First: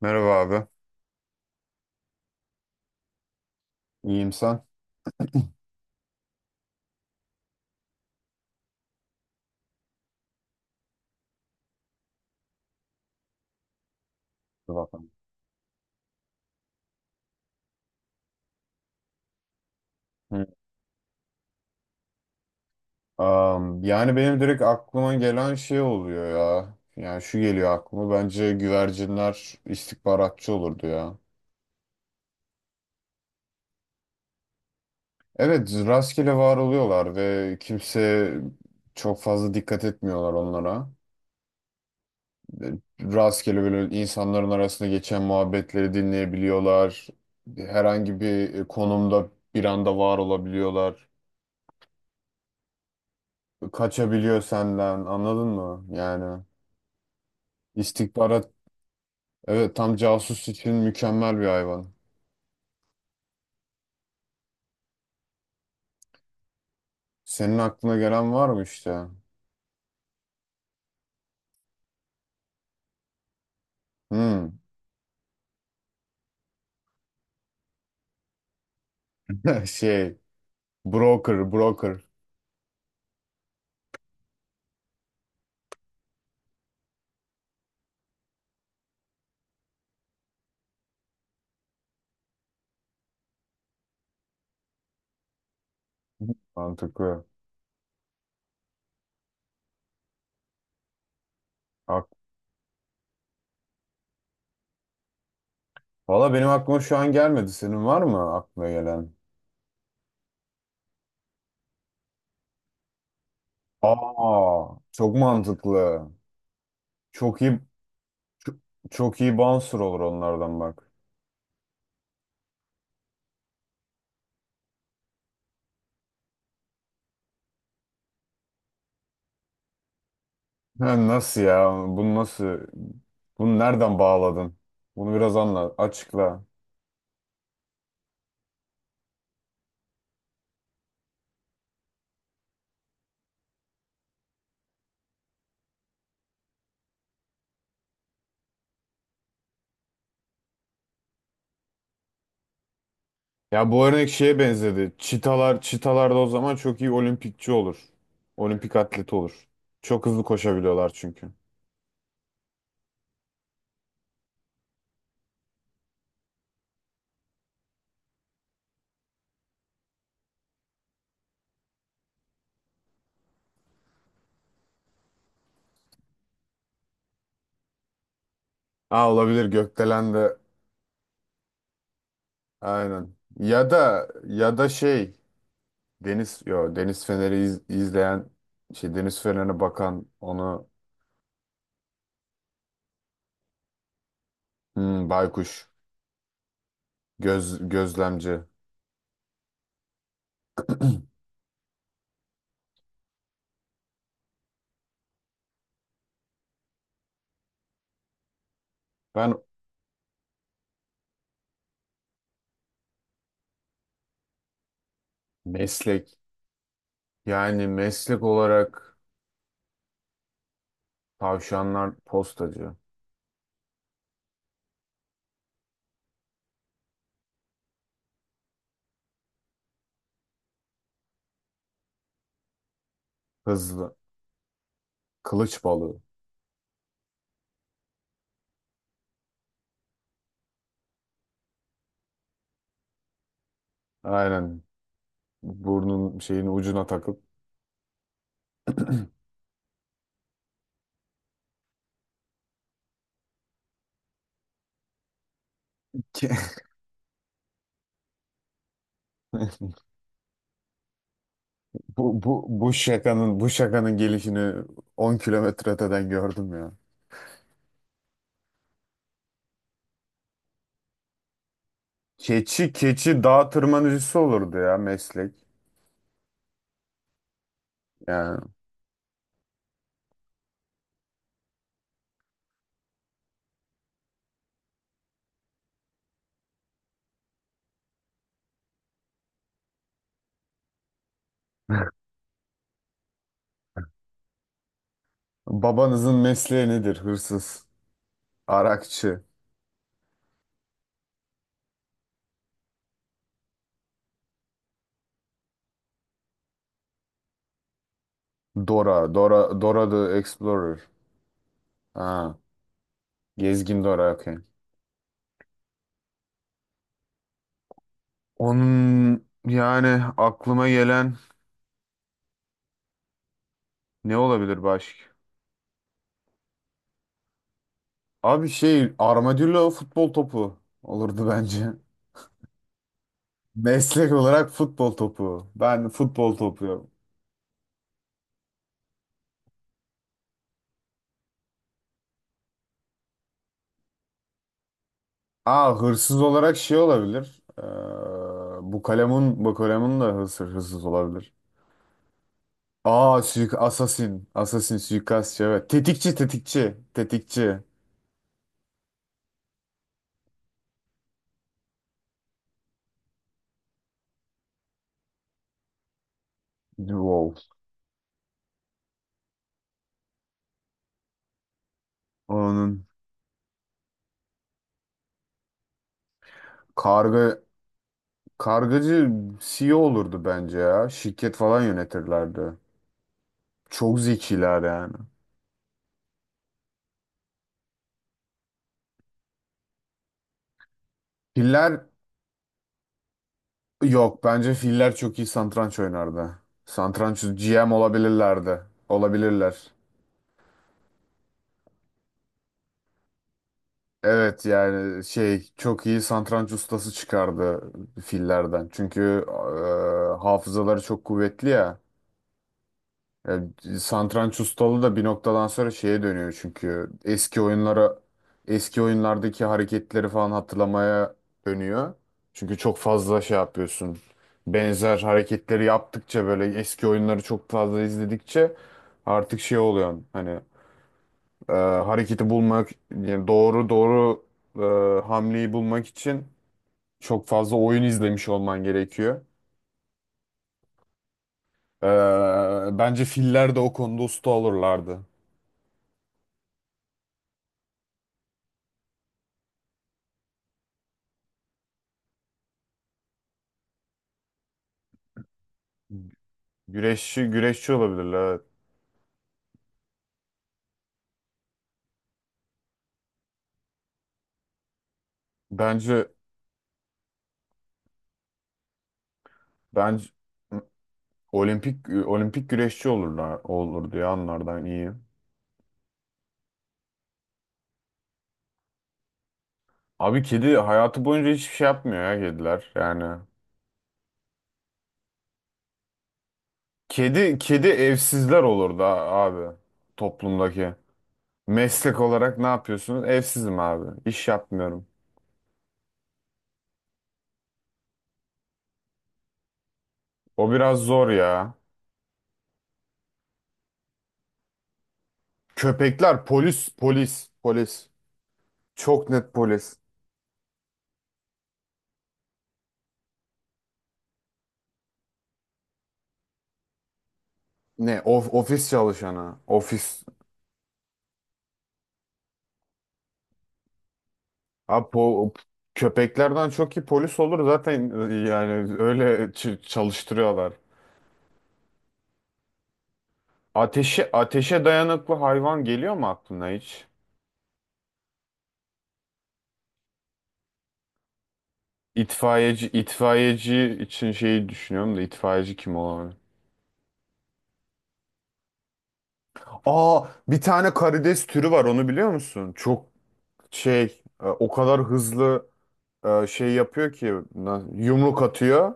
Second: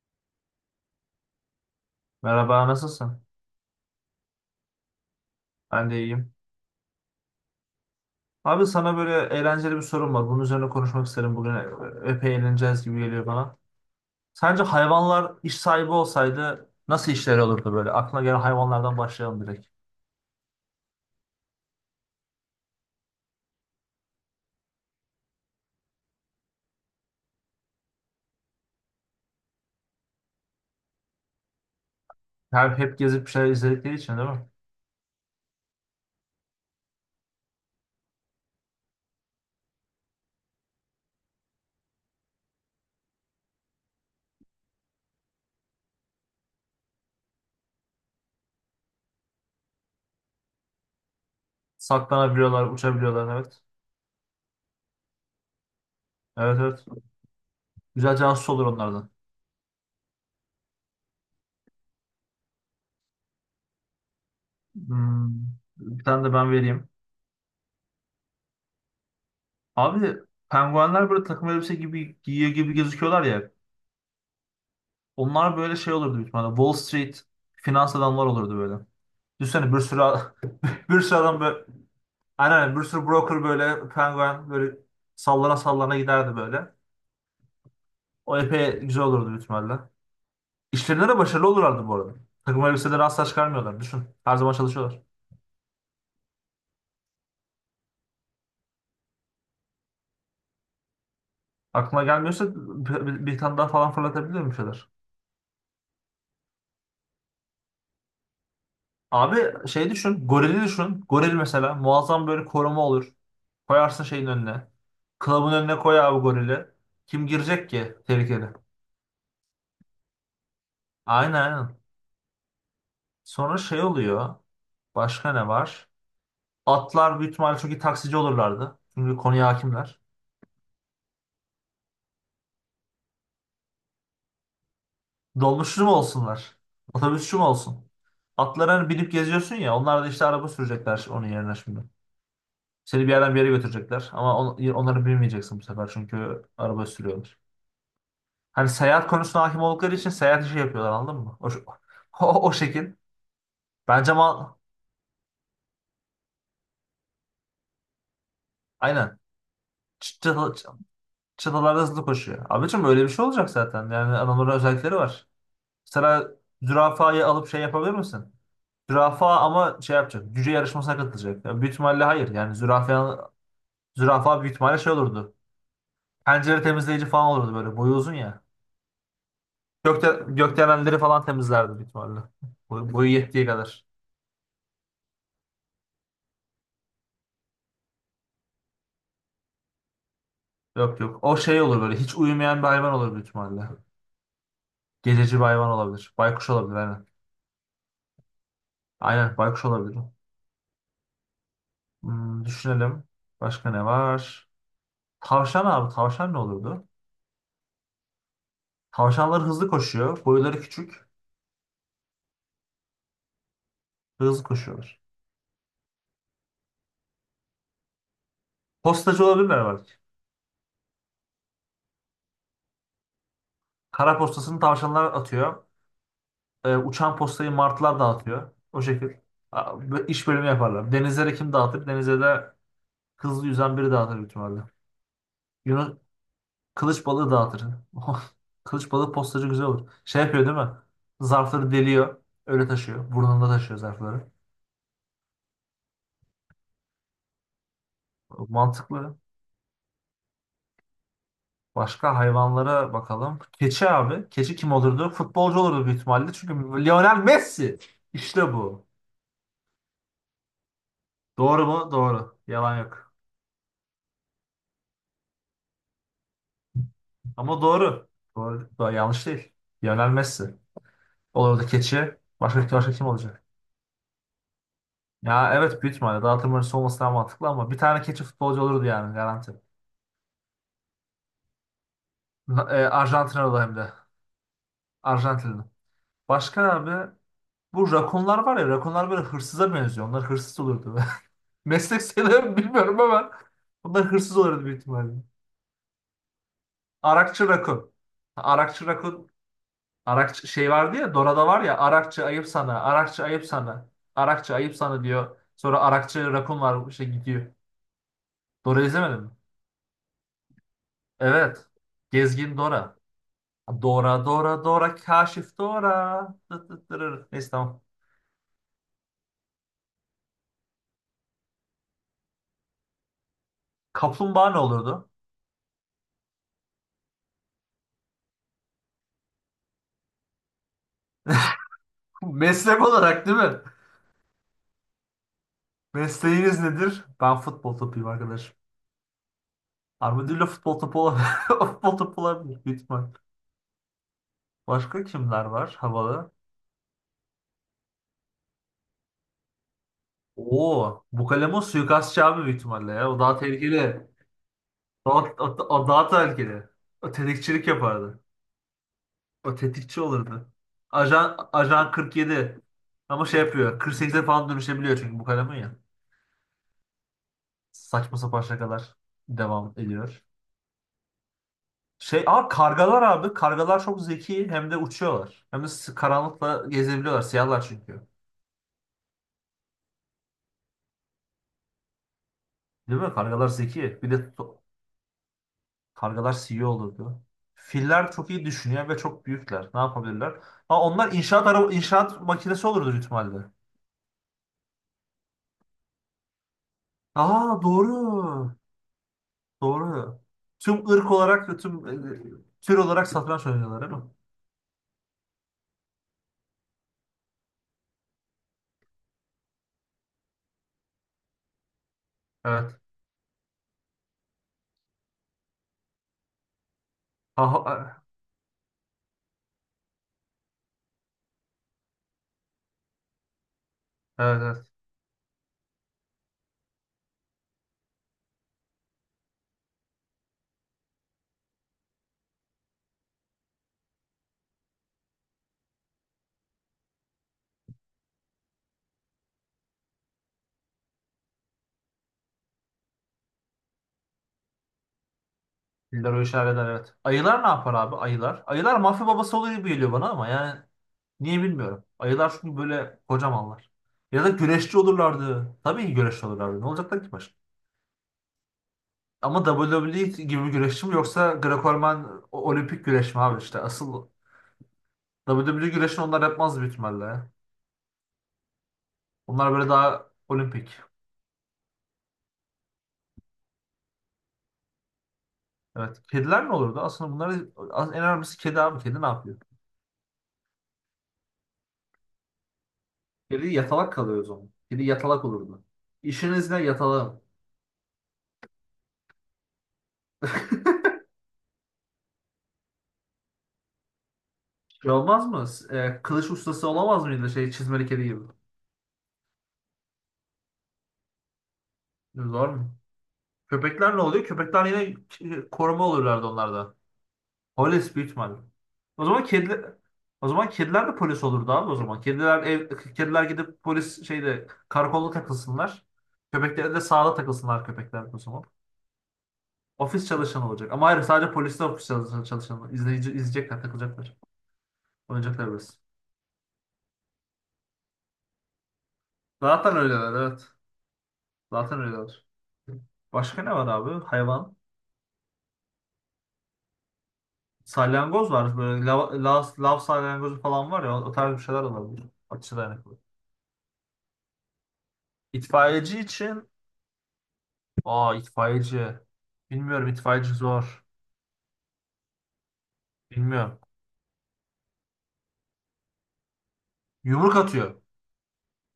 Merhaba abi. Merhaba, nasılsın? İyiyim sen? Ben de iyiyim. Abi sana böyle eğlenceli bir sorum var. Bunun üzerine konuşmak isterim. Bugün epey eğleneceğiz gibi geliyor bana. Sence Zaten. hayvanlar iş sahibi olsaydı nasıl işleri olurdu böyle? Aklına gelen hayvanlardan başlayalım direkt. Hı. Yani benim direkt aklıma gelen şey oluyor ya. Yani şu geliyor aklıma. Bence güvercinler istihbaratçı olurdu ya. Her hep gezip bir şeyler izledikleri için değil mi? Evet, rastgele var oluyorlar ve kimse çok fazla dikkat etmiyorlar onlara. E, Rastgele böyle insanların arasında geçen muhabbetleri dinleyebiliyorlar. Herhangi bir konumda bir anda var olabiliyorlar. Saklanabiliyorlar, uçabiliyorlar. Evet. Kaçabiliyor senden, anladın mı? Yani. Evet, evet. Güzel casus İstihbarat. olur onlardan. Evet, tam casus için mükemmel bir hayvan. Hmm, bir tane de ben vereyim. Senin aklına gelen var mı işte? Abi penguenler böyle takım elbise gibi giyiyor gibi gözüküyorlar ya. Hmm. Onlar böyle şey olurdu büyük ihtimalle. Wall Street finans adamlar olurdu böyle. Düşünsene bir sürü Şey, bir sürü adam broker, böyle broker. aynen bir sürü broker böyle penguen böyle sallana sallana giderdi böyle. O epey güzel olurdu büyük ihtimalle. İşlerinde de başarılı olurlardı bu arada. Takım elbiseleri asla çıkarmıyorlar. Düşün. Her zaman çalışıyorlar. Mantıklı. Aklına Ak. gelmiyorsa bir tane daha falan fırlatabilir bir şeyler? Valla benim aklıma şu an gelmedi. Senin var mı aklına gelen? Abi şey düşün. Gorili düşün. Goril mesela muazzam böyle koruma olur. Koyarsın şeyin önüne. Aa, çok Klabın önüne koy mantıklı. abi gorili. Kim Çok iyi, girecek ki tehlikeli? çok, çok iyi bouncer olur onlardan bak. Aynen, aynen. Sonra şey oluyor. Başka ne var? Atlar büyük ihtimalle çok iyi taksici olurlardı. Çünkü konuya hakimler. Ha, nasıl ya? Bunu nasıl? Bunu nereden bağladın? Bunu biraz anla, Dolmuşçu mu açıkla. olsunlar? Otobüsçü mü olsun? Atlara hani binip geziyorsun ya. Onlar da işte araba sürecekler onun yerine şimdi. Seni bir yerden bir yere götürecekler. Ama onları bilmeyeceksin bu sefer. Çünkü araba sürüyorlar. Hani seyahat konusuna hakim oldukları için seyahat işi yapıyorlar anladın mı? O şekil. Ya bu örnek Bence şeye mal... benzedi. Çitalar da o zaman çok iyi olimpikçi olur. Olimpik atleti Aynen. olur. Çok hızlı Çıta, koşabiliyorlar çünkü. çıtalarda hızlı koşuyor. Abicim öyle bir şey olacak zaten. Yani adamların özellikleri var. Mesela zürafayı alıp şey yapabilir misin? Zürafa ama şey yapacak. Cüce yarışmasına katılacak. Yani büyük ihtimalle hayır. Yani zürafa büyük ihtimalle şey olurdu. Pencere temizleyici falan olurdu böyle. Boyu uzun ya. Aa, olabilir, gökdelen de Gökdelenleri falan temizlerdi büyük ihtimalle. Boyu aynen. yettiği Ya kadar. da ya da şey, deniz yo deniz feneri iz- izleyen şey, deniz fenerine bakan onu. Yok, yok. O şey olur böyle. Hiç uyumayan bir hayvan olur büyük ihtimalle. Hmm, Gececi bir baykuş hayvan olabilir. Baykuş olabilir aynen. göz gözlemci. Aynen baykuş olabilir. Hmm, düşünelim. Başka ne var? Tavşan abi. Tavşan ne olurdu? Ben Tavşanlar hızlı koşuyor. Boyları küçük. Hızlı koşuyorlar. meslek, yani meslek olarak Postacı olabilirler var. tavşanlar postacı, Kara postasını tavşanlar atıyor. Uçan postayı martılar dağıtıyor. O şekil. İş bölümü yaparlar. Denizlere kim dağıtır? Denize de hızlı yüzen biri hızlı, dağıtır büyük ihtimalle. kılıç Yunus balığı. kılıç balığı dağıtır. Kılıç balığı postacı güzel olur. Şey yapıyor değil mi? Zarfları deliyor. Öyle taşıyor. Burnunda taşıyor zarfları. Aynen. Burnun şeyin ucuna takıp. Mantıklı. Başka hayvanlara bakalım. Keçi abi. Keçi kim olurdu? Futbolcu olurdu büyük ihtimalle. Çünkü Lionel Messi. İşte bu. Doğru mu? bu, Doğru. bu, bu Yalan yok. şakanın, bu şakanın gelişini 10 kilometre öteden gördüm ya. Ama doğru. Doğru. Doğru. Yanlış değil. Lionel Messi. Olur da keçi. Başka, Keçi, başka kim keçi olacak? dağ tırmanıcısı olurdu ya, meslek. Ya evet büyük ihtimalle. Dağıtım oyuncusu olması daha mantıklı ama bir tane keçi Yani. futbolcu olurdu yani garanti. Arjantinalı hem de. Arjantinli. Başka abi bu rakunlar var ya rakunlar böyle hırsıza benziyor. Onlar hırsız olurdu. Meslek sayılır mı bilmiyorum ama onlar hırsız olurdu büyük ihtimalle. Babanızın mesleği nedir? Arakçı Hırsız, rakun. Arakçı arakçı. rakun. Arakçı şey vardı ya Dora'da var ya Arakçı ayıp sana, Arakçı ayıp sana, Arakçı ayıp sana diyor. Sonra Arakçı Rakun var şey gidiyor. Dora Dora, izlemedin mi? Dora the Explorer. Evet. Ha, Gezgin Dora. gezgin Dora, Dora okey. Dora Dora Kaşif Dora. Tıt tıt tırır. Neyse tamam. Onun, yani aklıma gelen ne Kaplumbağa ne olabilir olurdu? başka? Abi, şey, armadillo futbol topu olurdu bence. Meslek olarak değil mi? Meslek olarak futbol topu. Ben futbol Mesleğiniz topu. nedir? Ben futbol topuyum arkadaş. Armadillo futbol topu olabilir. Futbol topu olabilir. Büyük ihtimal. Başka kimler var Aa, hırsız havalı? olarak şey olabilir. Bu kalemun, bu kalemun da hırsız, hırsız Oo, bu olabilir. kalem o suikastçı abi büyük ihtimalle ya. O Aa, daha suik tehlikeli. asasin. Asasin suikastçı, evet. O daha Tetikçi tehlikeli. tetikçi. O Tetikçi. tetikçilik yapardı. O tetikçi olurdu. Ajan, Ajan 47. Ama şey yapıyor. 48'e falan dönüşebiliyor çünkü bu kalemin ya. Wow. Saçma sapan şakalar devam ediyor. Şey, aa Onun kargalar abi. Kargalar çok zeki hem de uçuyorlar. Hem de karanlıkla gezebiliyorlar. karga Siyahlar çünkü. kargacı CEO olurdu bence ya. Şirket falan yönetirlerdi. Değil mi? Kargalar zeki. Çok Bir de zekiler yani. kargalar CEO olurdu. Filler çok iyi düşünüyor ve çok büyükler. Ne yapabilirler? Ha, onlar inşaat araba, Piller. inşaat makinesi olurdu büyük ihtimalle. Yok, bence filler çok iyi satranç oynardı. Satranç Aa GM doğru. olabilirlerdi. Olabilirler. Doğru. Tüm ırk olarak, ve tüm tür olarak satranç oynuyorlar değil mi? Evet, yani şey, çok iyi satranç ustası çıkardı fillerden. Çünkü hafızaları çok kuvvetli ya. Evet. Ya, satranç ustalığı da bir noktadan sonra şeye dönüyor, çünkü eski Ha, oyunlara, ha, eski oyunlardaki hareketleri falan hatırlamaya dönüyor. Çünkü çok fazla şey yapıyorsun. Evet, evet. Benzer hareketleri yaptıkça, böyle eski oyunları çok fazla izledikçe artık şey oluyor, hani hareketi bulmak, yani doğru, doğru hamleyi bulmak için çok fazla oyun izlemiş olman gerekiyor. E, bence filler de o konuda usta olurlardı. Filler o işi halleder evet. Ayılar ne yapar abi? Ayılar. Ayılar mafya babası oluyor gibi geliyor bana ama yani niye bilmiyorum. Ayılar çünkü böyle kocamanlar. Ya da güreşçi olurlardı. Tabii ki güreşçi olurlardı. Ne olacaklar ki Güreşçi başka? güreşçi olabilirler, evet. Ama WWE gibi bir güreşçi mi yoksa Greco-Roman olimpik güreş mi abi işte asıl WWE güreşini Bence, onlar yapmaz büyük ihtimalle. Onlar böyle daha bence olimpik. olimpik güreşçi olurlar, olur diye, anlardan iyi. Evet. Kediler ne olurdu? Aslında bunlar en önemlisi kedi abi. Kedi ne yapıyor? Abi, kedi hayatı boyunca hiçbir şey yapmıyor ya kediler yani. Kedi yatalak kalıyor o zaman. Kedi yatalak olurdu. İşiniz ne yatalak? Kedi evsizler olur da abi, toplumdaki. Meslek olarak ne yapıyorsunuz? Evsizim abi. İş yapmıyorum. Şey olmaz mı? Kılıç ustası olamaz mıydı şey çizmeli kedi gibi? O biraz zor ya. Zor mu? Köpekler ne oluyor? Köpekler yine koruma Köpekler olurlardı polis, onlarda. polis. Polis büyük ihtimalle. O Çok zaman net kediler polis. O zaman kediler de polis olurdu abi o zaman. Kediler kediler gidip polis şeyde karakolda takılsınlar. Köpekler de sahada takılsınlar Ne köpekler o of, zaman. ofis çalışanı. Ofis. Ofis çalışanı olacak. Ama hayır sadece polis de ofis çalışanı. İzleyici, izleyecekler, takılacaklar. Abi po-, Oynayacaklar biraz. köpeklerden çok iyi polis olur zaten, yani öyle ç- Zaten öyleler evet. çalıştırıyorlar. Zaten öyleler. Başka ne var abi? Ateşe, Hayvan. ateşe dayanıklı hayvan geliyor mu aklına hiç? Salyangoz var. Böyle lav salyangozu falan var ya. O tarz bir şeyler olabilir. Ateşe İtfaiyeci, dayanıklı. itfaiyeci için şeyi düşünüyorum da, itfaiyeci kim İtfaiyeci olabilir? için aa itfaiyeci. Bilmiyorum Aa, itfaiyeci bir tane zor. karides türü var, onu biliyor musun? Çok Bilmiyorum. şey, o kadar hızlı şey yapıyor ki, Yumruk na- atıyor. yumruk atıyor.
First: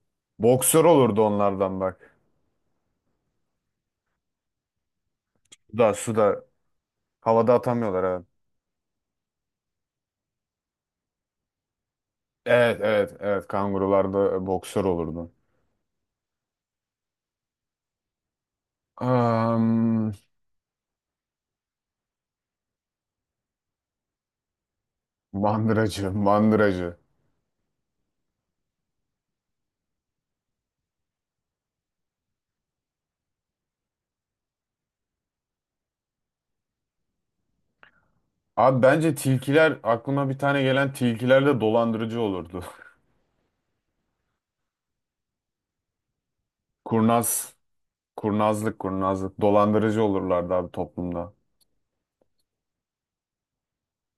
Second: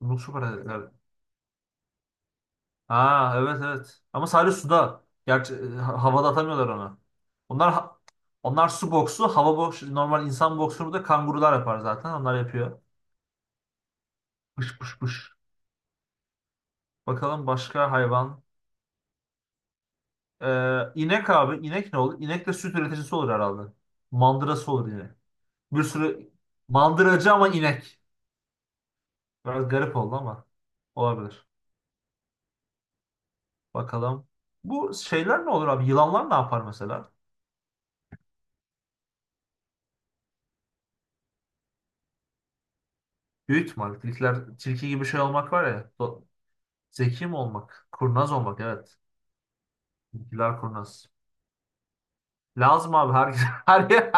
Yumruk süper atletler. Boksör olurdu onlardan bak. Ha, evet, evet. Ama sadece suda. Gerçi Suda havada suda atamıyorlar onu. havada Onlar ha- atamıyorlar, evet. onlar su boksu, hava boksu, normal insan boksunu da kangurular yapar zaten. Onlar yapıyor. Evet, evet, evet, kangurularda Pış boksör pış olurdu. pış. Bakalım başka hayvan. Am, İnek abi. İnek ne olur? İnek de süt üreticisi olur herhalde. Mandırası olur yine. Bir mandıracı. sürü Mandıracı. mandıracı ama inek. Biraz garip oldu ama olabilir. Bakalım. Bu şeyler ne olur abi? Yılanlar ne yapar mesela? Abi, bence tilkiler, aklıma bir tane gelen, tilkiler de dolandırıcı olurdu. Büyük ihtimal. Tilkiler, tilki gibi şey olmak var ya. Do- Zeki mi Kurnaz, olmak? Kurnaz olmak kurnazlık evet. kurnazlık dolandırıcı olurlardı Tilkiler abi, kurnaz. toplumda. Lazım abi her her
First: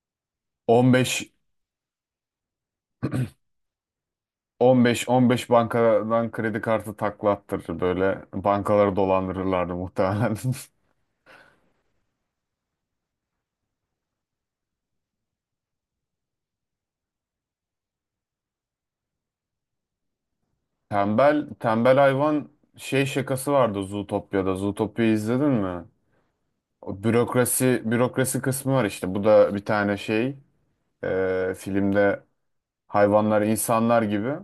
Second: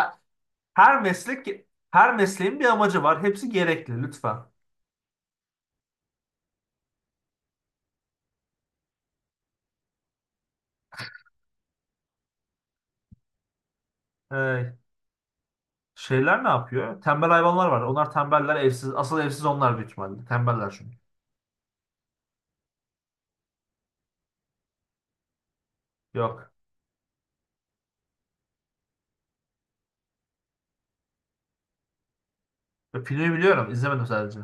her 15 meslek her mesleğin bir amacı var. Hepsi gerekli lütfen. 15 bankadan kredi kartı taklattırır, böyle bankaları dolandırırlardı muhtemelen. Ee, şeyler ne yapıyor? Tembel hayvanlar var. Onlar tembeller evsiz. Asıl evsiz onlar büyük ihtimalle. Tembeller çünkü. Tembel, tembel hayvan şey şakası vardı Zootopya'da. Zootopia'yı izledin mi? Yok. O bürokrasi, bürokrasi kısmı var işte. Bu da bir tane şey, filmde Filmi hayvanlar biliyorum. insanlar İzlemedim gibi. sadece.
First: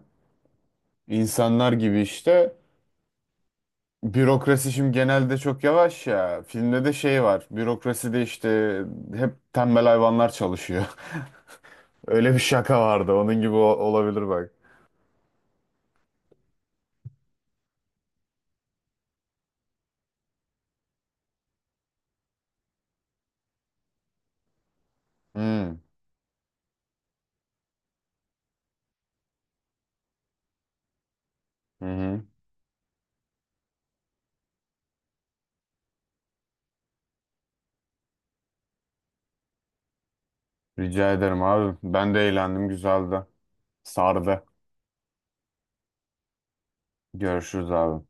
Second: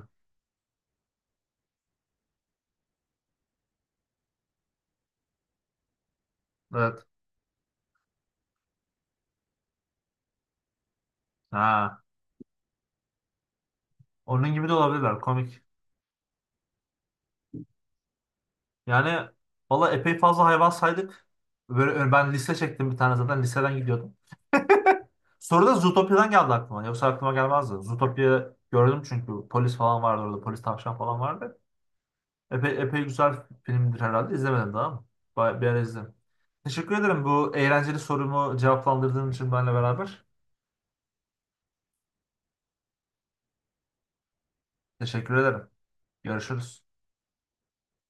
İnsanlar gibi işte. Bürokrasi şimdi genelde çok yavaş ya. Filmde de Evet. şey var. Bürokraside işte hep tembel hayvanlar çalışıyor. Ha. Öyle bir şaka vardı. Onun gibi o- olabilir bak. Onun gibi de olabilirler. Komik. Yani valla epey fazla hayvan saydık. Böyle, ben liste çektim bir tane zaten listeden gidiyordum. Soru da Hmm. Zootopia'dan geldi aklıma. Yoksa aklıma gelmezdi. Zootopia gördüm çünkü polis falan vardı orada. Polis tavşan falan vardı. Hı hı. Epey güzel filmdir herhalde. İzlemedim daha ama. Bir ara izlerim. Teşekkür ederim bu eğlenceli sorumu cevaplandırdığın için benimle beraber. Rica ederim abi. Ben de eğlendim. Güzeldi. Sardı. Teşekkür ederim. Görüşürüz. Görüşürüz abi.